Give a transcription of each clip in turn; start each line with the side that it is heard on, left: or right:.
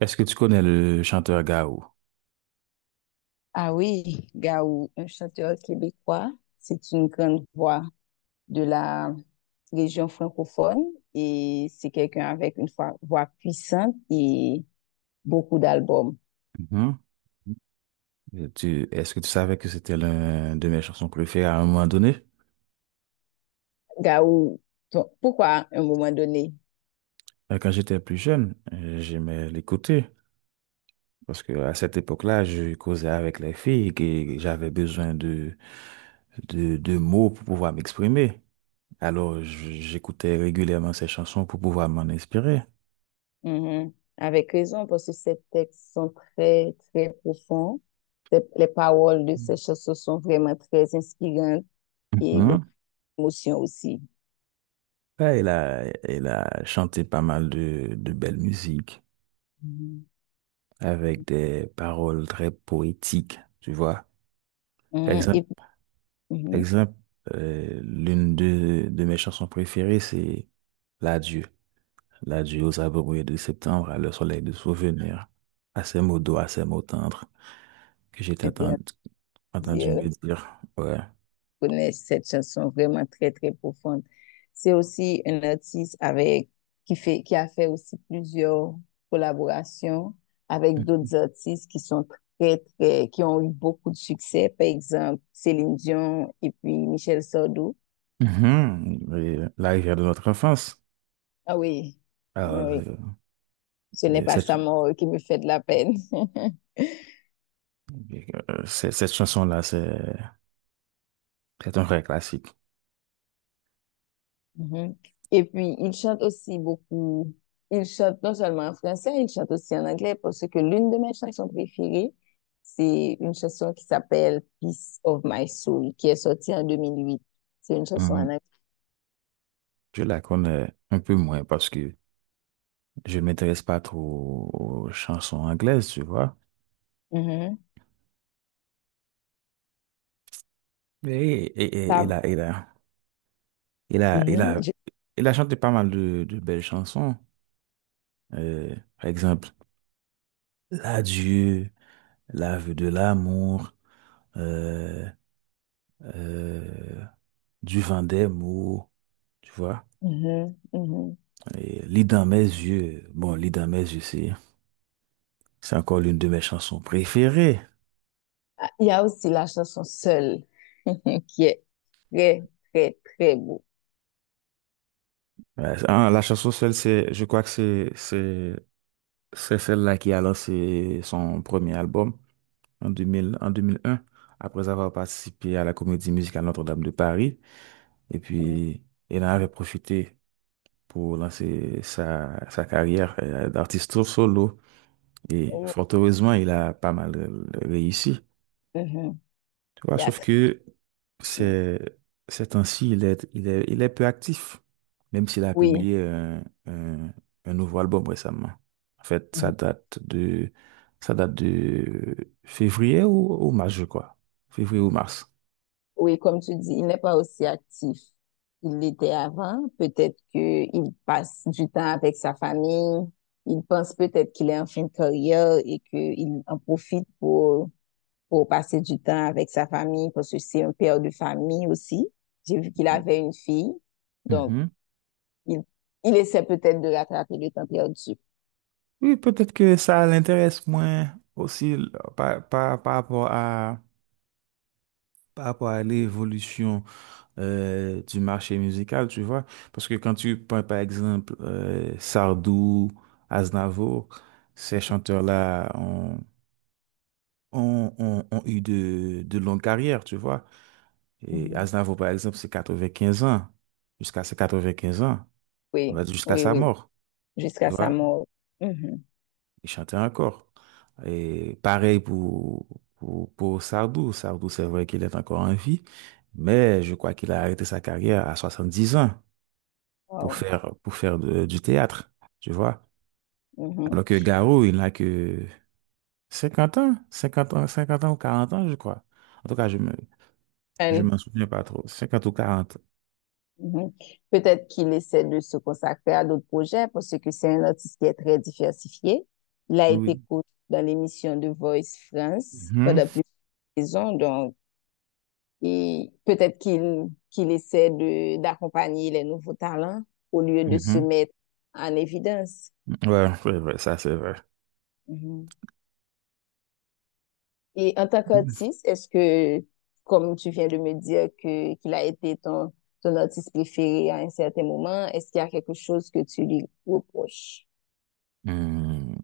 right: Est-ce que tu connais le chanteur Gao?
left: Ah oui, Gaou, un chanteur québécois, c'est une grande voix de la région francophone et c'est quelqu'un avec une voix puissante et beaucoup d'albums.
right: Mhm. Et Est-ce que tu savais que c'était l'un de mes chansons préférées à un moment donné?
left: Gaou, pourquoi à un moment donné?
right: Quand j'étais plus jeune, j'aimais l'écouter parce que à cette époque-là, je causais avec les filles et j'avais besoin de, de mots pour pouvoir m'exprimer. Alors, j'écoutais régulièrement ces chansons pour pouvoir m'en inspirer.
left: Mhm. Avec raison, parce que ces textes sont très, très profonds. Les paroles de ces chansons sont vraiment très inspirantes et beaucoup
right: Mhm.
left: d'émotions aussi.
right: Ouais, il a chanté pas mal de belles musiques,
left: Mhm.
right: avec des paroles très poétiques, tu vois. Par
left: Mhm.
right: exemple,
left: Et
right: par
left: mhm.
right: exemple l'une de mes chansons préférées, c'est L'adieu. L'adieu aux abrouilles de septembre, à le soleil de souvenir, à ces mots doux, à ces mots tendres que j'ai
left: C'était un
right: entendu, entendu
left: plaisir.
right: me dire. Ouais.
left: Connaissent cette chanson vraiment très, très profonde. C'est aussi un artiste qui qui a fait aussi plusieurs collaborations avec d'autres artistes qui sont qui ont eu beaucoup de succès. Par exemple, Céline Dion et puis Michel Sardou.
right: Mhm. Et la rivière de notre enfance.
left: Ah oui,
right: Alors,
left: ah oui. Ce n'est
right: et
left: pas
right: cette,
left: sa mort qui me fait de la peine.
right: cette chanson-là, c'est un vrai classique.
left: Mhm. Et puis, il chante aussi beaucoup. Il chante non seulement en français, il chante aussi en anglais parce que l'une de mes chansons préférées, c'est une chanson qui s'appelle Peace of My Soul, qui est sortie en 2008. C'est une chanson en
right: Mhm.
left: anglais.
right: Je la connais un peu moins parce que je ne m'intéresse pas trop aux chansons anglaises, tu vois.
left: Mhm.
right: Mais
left: Ça-
right: il a, il
left: mhm.
right: a, il a chanté pas mal de belles chansons. Par exemple, L'adieu, L'aveu de l'amour, euh, euh, Du vent des mots, tu vois.
left: Mhm. Mhm.
right: Et Lit dans mes yeux. Bon, Lit dans mes yeux, c'est encore l'une de mes chansons préférées.
left: Ah, il y a aussi la chanson Seule, qui est très, très, très beau.
right: Ouais, ah, la chanson Seule, je crois que c'est celle-là qui a lancé son premier album en 2000, en 2001, après avoir participé à la comédie musicale Notre-Dame de Paris. Et
left: Mhm.
right: puis, elle en avait profité pour lancer sa, sa carrière d'artiste solo. Et
left: Oh.
right: fort heureusement, il a pas mal réussi.
left: Mhm.
right: Tu vois,
left: Il y a
right: sauf
left: très-
right: que
left: si.
right: c'est, ces temps-ci, il est peu actif, même s'il a
left: Oui.
right: publié un, un nouveau album récemment. En fait, ça
left: Mm-hmm.
right: date de, ça date de février ou mars, je crois. Février ou mars.
left: Oui, comme tu dis, il n'est pas aussi actif qu'il l'était avant. Peut-être qu'il passe du temps avec sa famille. Il pense peut-être qu'il est en fin de carrière et qu'il en profite pour passer du temps avec sa famille parce que c'est un père de famille aussi. J'ai vu qu'il avait une fille. Donc,
right: Mhm.
left: il, il essaie peut-être de rattraper le temps perdu.
right: Oui, peut-être que ça l'intéresse moins aussi là, par, par, par rapport à, par rapport à l'évolution du marché musical, tu vois. Parce que quand tu prends par exemple Sardou, Aznavour, ces chanteurs-là ont eu de longues carrières, tu vois. Et
left: Mhm.
right: Aznavour, par exemple, c'est 95 ans, jusqu'à ses 95 ans, on
left: Oui,
right: va dire jusqu'à
left: oui,
right: sa
left: oui.
right: mort, tu
left: Jusqu'à sa
right: vois.
left: mort. Mhm.
right: Il chantait encore. Et pareil pour, pour Sardou. Sardou, c'est vrai qu'il est encore en vie, mais je crois qu'il a arrêté sa carrière à 70 ans
left: Wow.
right: pour faire du théâtre, tu vois.
left: Mhm.
right: Alors que Garou, il n'a que 50 ans, 50 ans, 50 ans ou 40 ans, je crois. En tout cas, je
left: And
right: m'en souviens pas trop. 50 ou 40.
left: mhm. Peut-être qu'il essaie de se consacrer à d'autres projets parce que c'est un artiste qui est très diversifié. Il a
right: Oui.
left: été coach dans l'émission de Voice France
right: Mhm,
left: pendant plusieurs saisons, donc et peut-être qu'il essaie de d'accompagner les nouveaux talents au lieu de se
right: mhm.
left: mettre en évidence.
right: Ouais, c'est vrai, ça c'est vrai.
left: Mhm. Et en tant qu'artiste, comme tu viens de me dire que qu'il a été ton artiste préféré à un certain moment, est-ce qu'il y a quelque chose que tu lui reproches?
right: Hmm,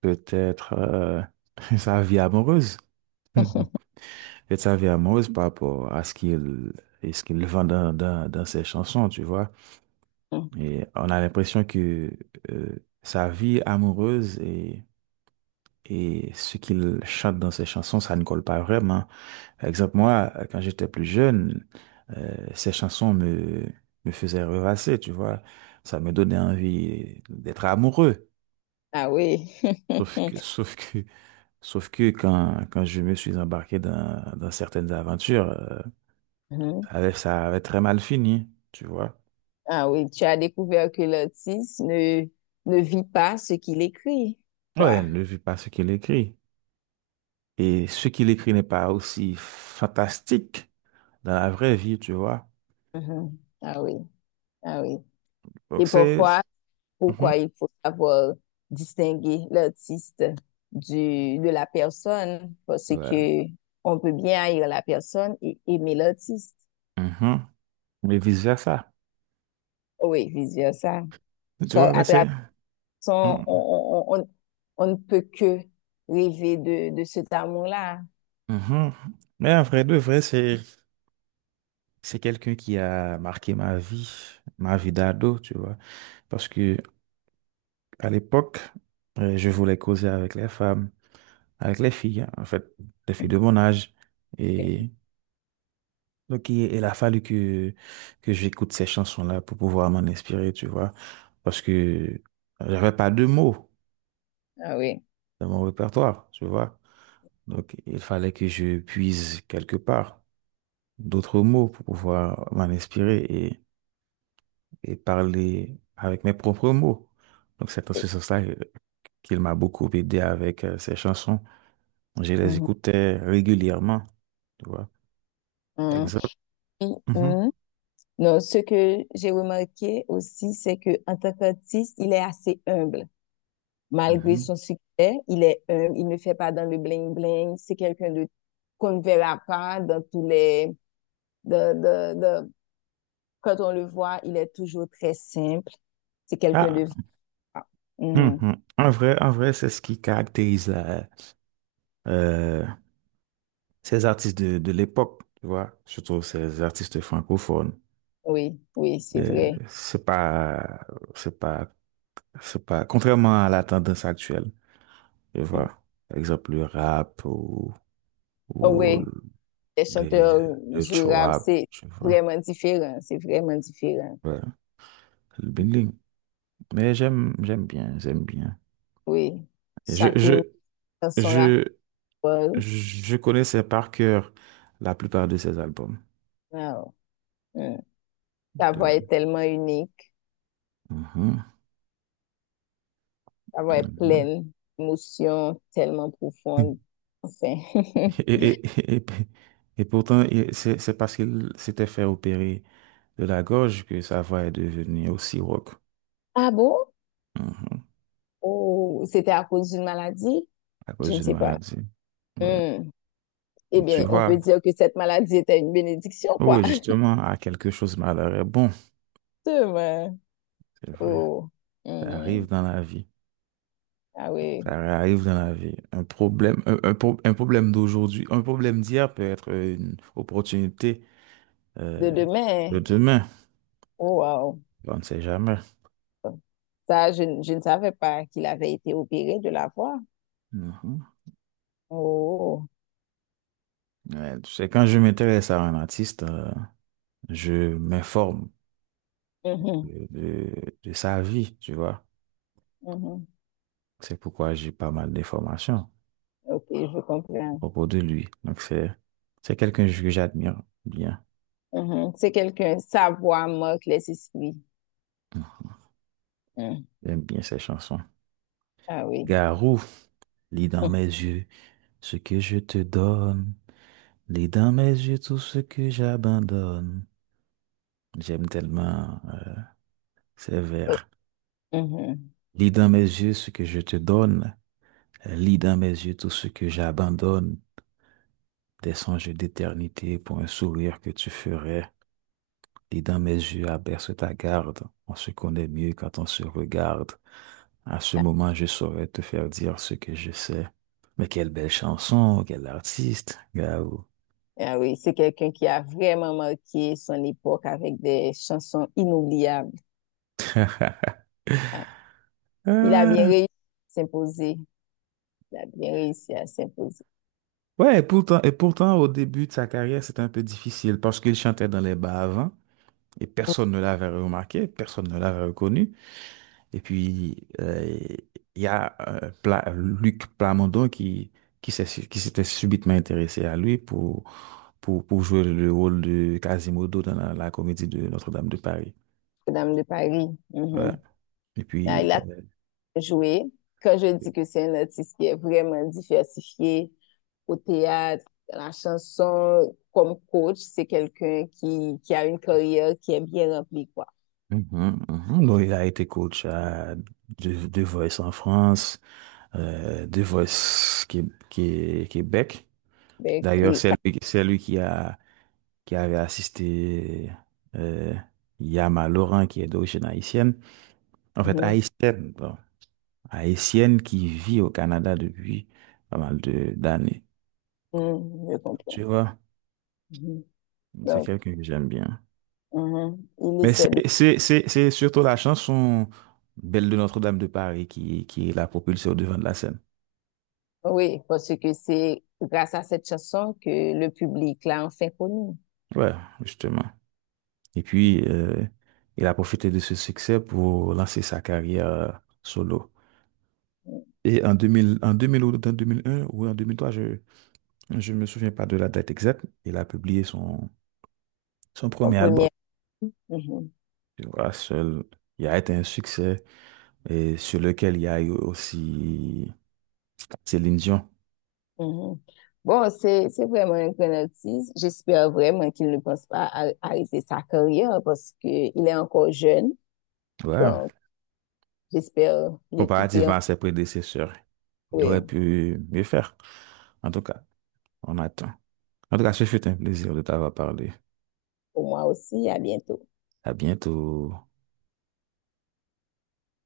right: peut-être sa vie amoureuse. Je savais amoureuse par rapport à ce qu'il et ce qu'il vend dans ses chansons, tu vois.
left: Mm.
right: Et on a l'impression que euh, sa vie amoureuse et ce qu'il chante dans ses chansons, ça ne colle pas vraiment. Par exemple, moi, quand j'étais plus jeune, ces chansons me faisaient rêvasser, tu vois. Ça me donnait envie d'être amoureux.
left: Ah oui.
right: Sauf que, sauf que, sauf que quand je me suis embarqué dans certaines aventures,
left: Mhm.
right: ça avait très mal fini, tu vois.
left: Ah oui, tu as découvert que l'artiste ne vit pas ce qu'il écrit,
right: Ouais,
left: quoi.
right: elle ne vit pas ce qu'il écrit. Et ce qu'il écrit n'est pas aussi fantastique dans la vraie vie, tu vois.
left: Mhm. Ah oui, ah oui.
right: Donc
left: Et
right: c'est.
left: parfois,
right: Mhm.
left: pourquoi il faut savoir distinguer l'artiste de la personne, parce
right: Ouais.
left: que on peut bien haïr la personne et aimer l'artiste.
right: Mhm. Mais vice-versa.
left: Oh oui, vice ça.
right: Tu vois, mais
left: À travers
right: c'est.
left: son,
right: Mhm.
left: on on ne peut que rêver de cet amour-là.
right: Mhm. Mais en vrai de vrai, c'est quelqu'un qui a marqué ma vie d'ado, tu vois. Parce que à l'époque, je voulais causer avec les femmes, avec les filles, hein, en fait, les filles de mon âge.
left: Ok.
right: Et donc, il a fallu que j'écoute ces chansons-là pour pouvoir m'en inspirer, tu vois. Parce que j'avais pas de mots
left: Ah oui.
right: dans mon répertoire, tu vois. Donc, il fallait que je puise quelque part d'autres mots pour pouvoir m'en inspirer et parler avec mes propres mots. Donc, c'est en
left: Oui.
right: ce sens-là qu'il m'a beaucoup aidé avec ces chansons. Je les
left: Mhm.
right: écoutais régulièrement, tu vois. Par
left: Hum,
right: exemple.
left: oui,
right: Mhm,
left: hum. Non, ce que j'ai remarqué aussi, c'est que en tant qu'artiste, il est assez humble. Malgré
right: mhm.
left: son succès, il est humble. Il ne fait pas dans le bling bling. C'est quelqu'un de qu'on ne verra pas dans tous les. De, de, de- Quand on le voit, il est toujours très simple. C'est quelqu'un
right: Ah,
left: de. Hum, hum.
right: Mhm. En vrai, c'est ce qui caractérise euh, ces artistes de l'époque, tu vois, surtout ces artistes francophones.
left: Oui, oui, c'est
right: Euh,
left: vrai.
right: c'est pas, c'est pas, c'est pas, contrairement à la tendance actuelle, tu
left: Hum.
right: vois, par exemple le rap ou,
left: Oh,
right: ou
left: oui, les
right: les,
left: chanteurs
right: le
left: du rap,
right: chouab,
left: c'est
right: tu vois,
left: vraiment différent. C'est vraiment différent.
right: ouais, le bling. Mais j'aime bien, j'aime bien.
left: Oui,
right: Et
left: chacune dans son rap.
right: je, je connaissais par cœur la plupart de ces albums,
left: Wow. Hmm. Ta
right: tu
left: voix
right: vois.
left: est tellement unique,
right: Mhm.
left: ta voix est
right: Mhm.
left: pleine d'émotions tellement profondes. Enfin.
right: Et, et, et, et pourtant, c'est parce qu'il s'était fait opérer de la gorge que sa voix est devenue aussi rauque.
left: Ah bon?
right: Mhm.
left: Oh, c'était à cause d'une maladie?
right: À
left: Je
right: cause
left: ne
right: d'une
left: sais pas.
right: maladie. Ouais.
left: Hmm. Eh
right: Donc, tu
left: bien, on
right: vois,
left: peut dire que cette maladie était une bénédiction,
right: oh
left: quoi.
right: oui, justement, à quelque chose, malheur est bon.
left: Demain.
right: C'est vrai.
left: Oh.
right: Ça arrive
left: Mhm.
right: dans la vie.
left: Ah oui.
right: Ça arrive dans la vie. Un problème, un problème d'aujourd'hui, un problème d'hier peut être une opportunité euh,
left: De
right: de
left: demain.
right: demain.
left: Oh, wow.
right: On ne sait jamais.
left: Ça, je, ne- Je ne savais pas qu'il avait été opéré de la voix.
right: Mhm.
left: Oh.
right: Ouais, tu sais, quand je m'intéresse à un artiste, je m'informe
left: Mhm.
right: de, de sa vie, tu vois.
left: Mhm.
right: C'est pourquoi j'ai pas mal d'informations
left: Ok, je
right: à
left: comprends.
right: propos de lui. Donc, c'est quelqu'un que j'admire bien.
left: Mhm. C'est quelqu'un, sa voix marque les esprits. Mhm.
right: J'aime bien ses chansons.
left: Ah oui.
right: Garou, lis dans
left: Mhm.
right: mes yeux ce que je te donne. Lis dans mes yeux tout ce que j'abandonne. J'aime tellement ces
left: Oh,
right: vers.
left: mhm.
right: Lis dans mes yeux ce que je te donne. Lis dans mes yeux tout ce que j'abandonne. Des songes d'éternité pour un sourire que tu ferais, et dans mes yeux abaisse ta garde, on se connaît mieux quand on se regarde. À ce
left: Ah
right: moment, je saurais te faire dire ce que je sais. Mais quelle belle chanson, quel artiste, Gao.
left: ah oui, c'est quelqu'un qui a vraiment marqué son époque avec des chansons inoubliables. Ah, il a bien
right: Euh,
left: réussi à s'imposer. Il a bien réussi à s'imposer.
right: ouais, et pourtant, au début de sa carrière, c'était un peu difficile parce qu'il chantait dans les bars avant et personne ne l'avait remarqué, personne ne l'avait reconnu. Et puis, il y a Luc Plamondon qui, qui s'était subitement intéressé à lui pour, pour jouer le rôle de Quasimodo dans la comédie de Notre-Dame de Paris.
left: Madame de Paris.
right: Voilà.
left: Mhm.
right: Et
left: Ah,
right: puis,
left: il a joué. Quand je dis que c'est un artiste qui est vraiment diversifié au théâtre, à la chanson, comme coach, c'est quelqu'un qui a une carrière qui est bien remplie, quoi.
right: mhm, mhm. Donc, il a été coach à The Voice en France, The Voice Québec.
left: Ben,
right: D'ailleurs,
left: il,
right: c'est lui qui qui avait assisté euh, Yama Laurent, qui est d'origine haïtienne. En fait,
left: mhm.
right: haïtienne, bon, haïtienne qui vit au Canada depuis pas mal de d'années.
left: Mhm. Je comprends.
right: Tu vois,
left: Mhm.
right: c'est
left: Donc,
right: quelqu'un que j'aime bien.
left: mhm. Il
right: Mais c'est
left: essaie de...
right: c'est- c'est- c'est surtout la chanson Belle de Notre-Dame de Paris qui l'a propulsée au devant de la scène.
left: Oui, parce que c'est grâce à cette chanson que le public l'a enfin connu.
right: Ouais, justement. Et puis, il a profité de ce succès pour lancer sa carrière solo.
left: Mmh,
right: Et en 2000, en 2000 ou en 2001 ou en 2003, je ne me souviens pas de la date exacte, il a publié son, son
left: en
right: premier album.
left: première. Mhm.
right: Voilà, seul, il a été un succès et sur lequel il y a eu aussi Céline Dion.
left: Mhm. Bon, c'est vraiment un grand artiste. J'espère vraiment qu'il ne pense pas à arrêter sa carrière parce qu'il est encore jeune.
right: Ouais.
left: Donc, j'espère l'écouter.
right: Comparativement à ses prédécesseurs, il
left: Oui,
right: aurait pu mieux faire. En tout cas, on attend. En tout cas, ce fut un plaisir de t'avoir parlé.
left: pour moi aussi. À bientôt.
right: À bientôt.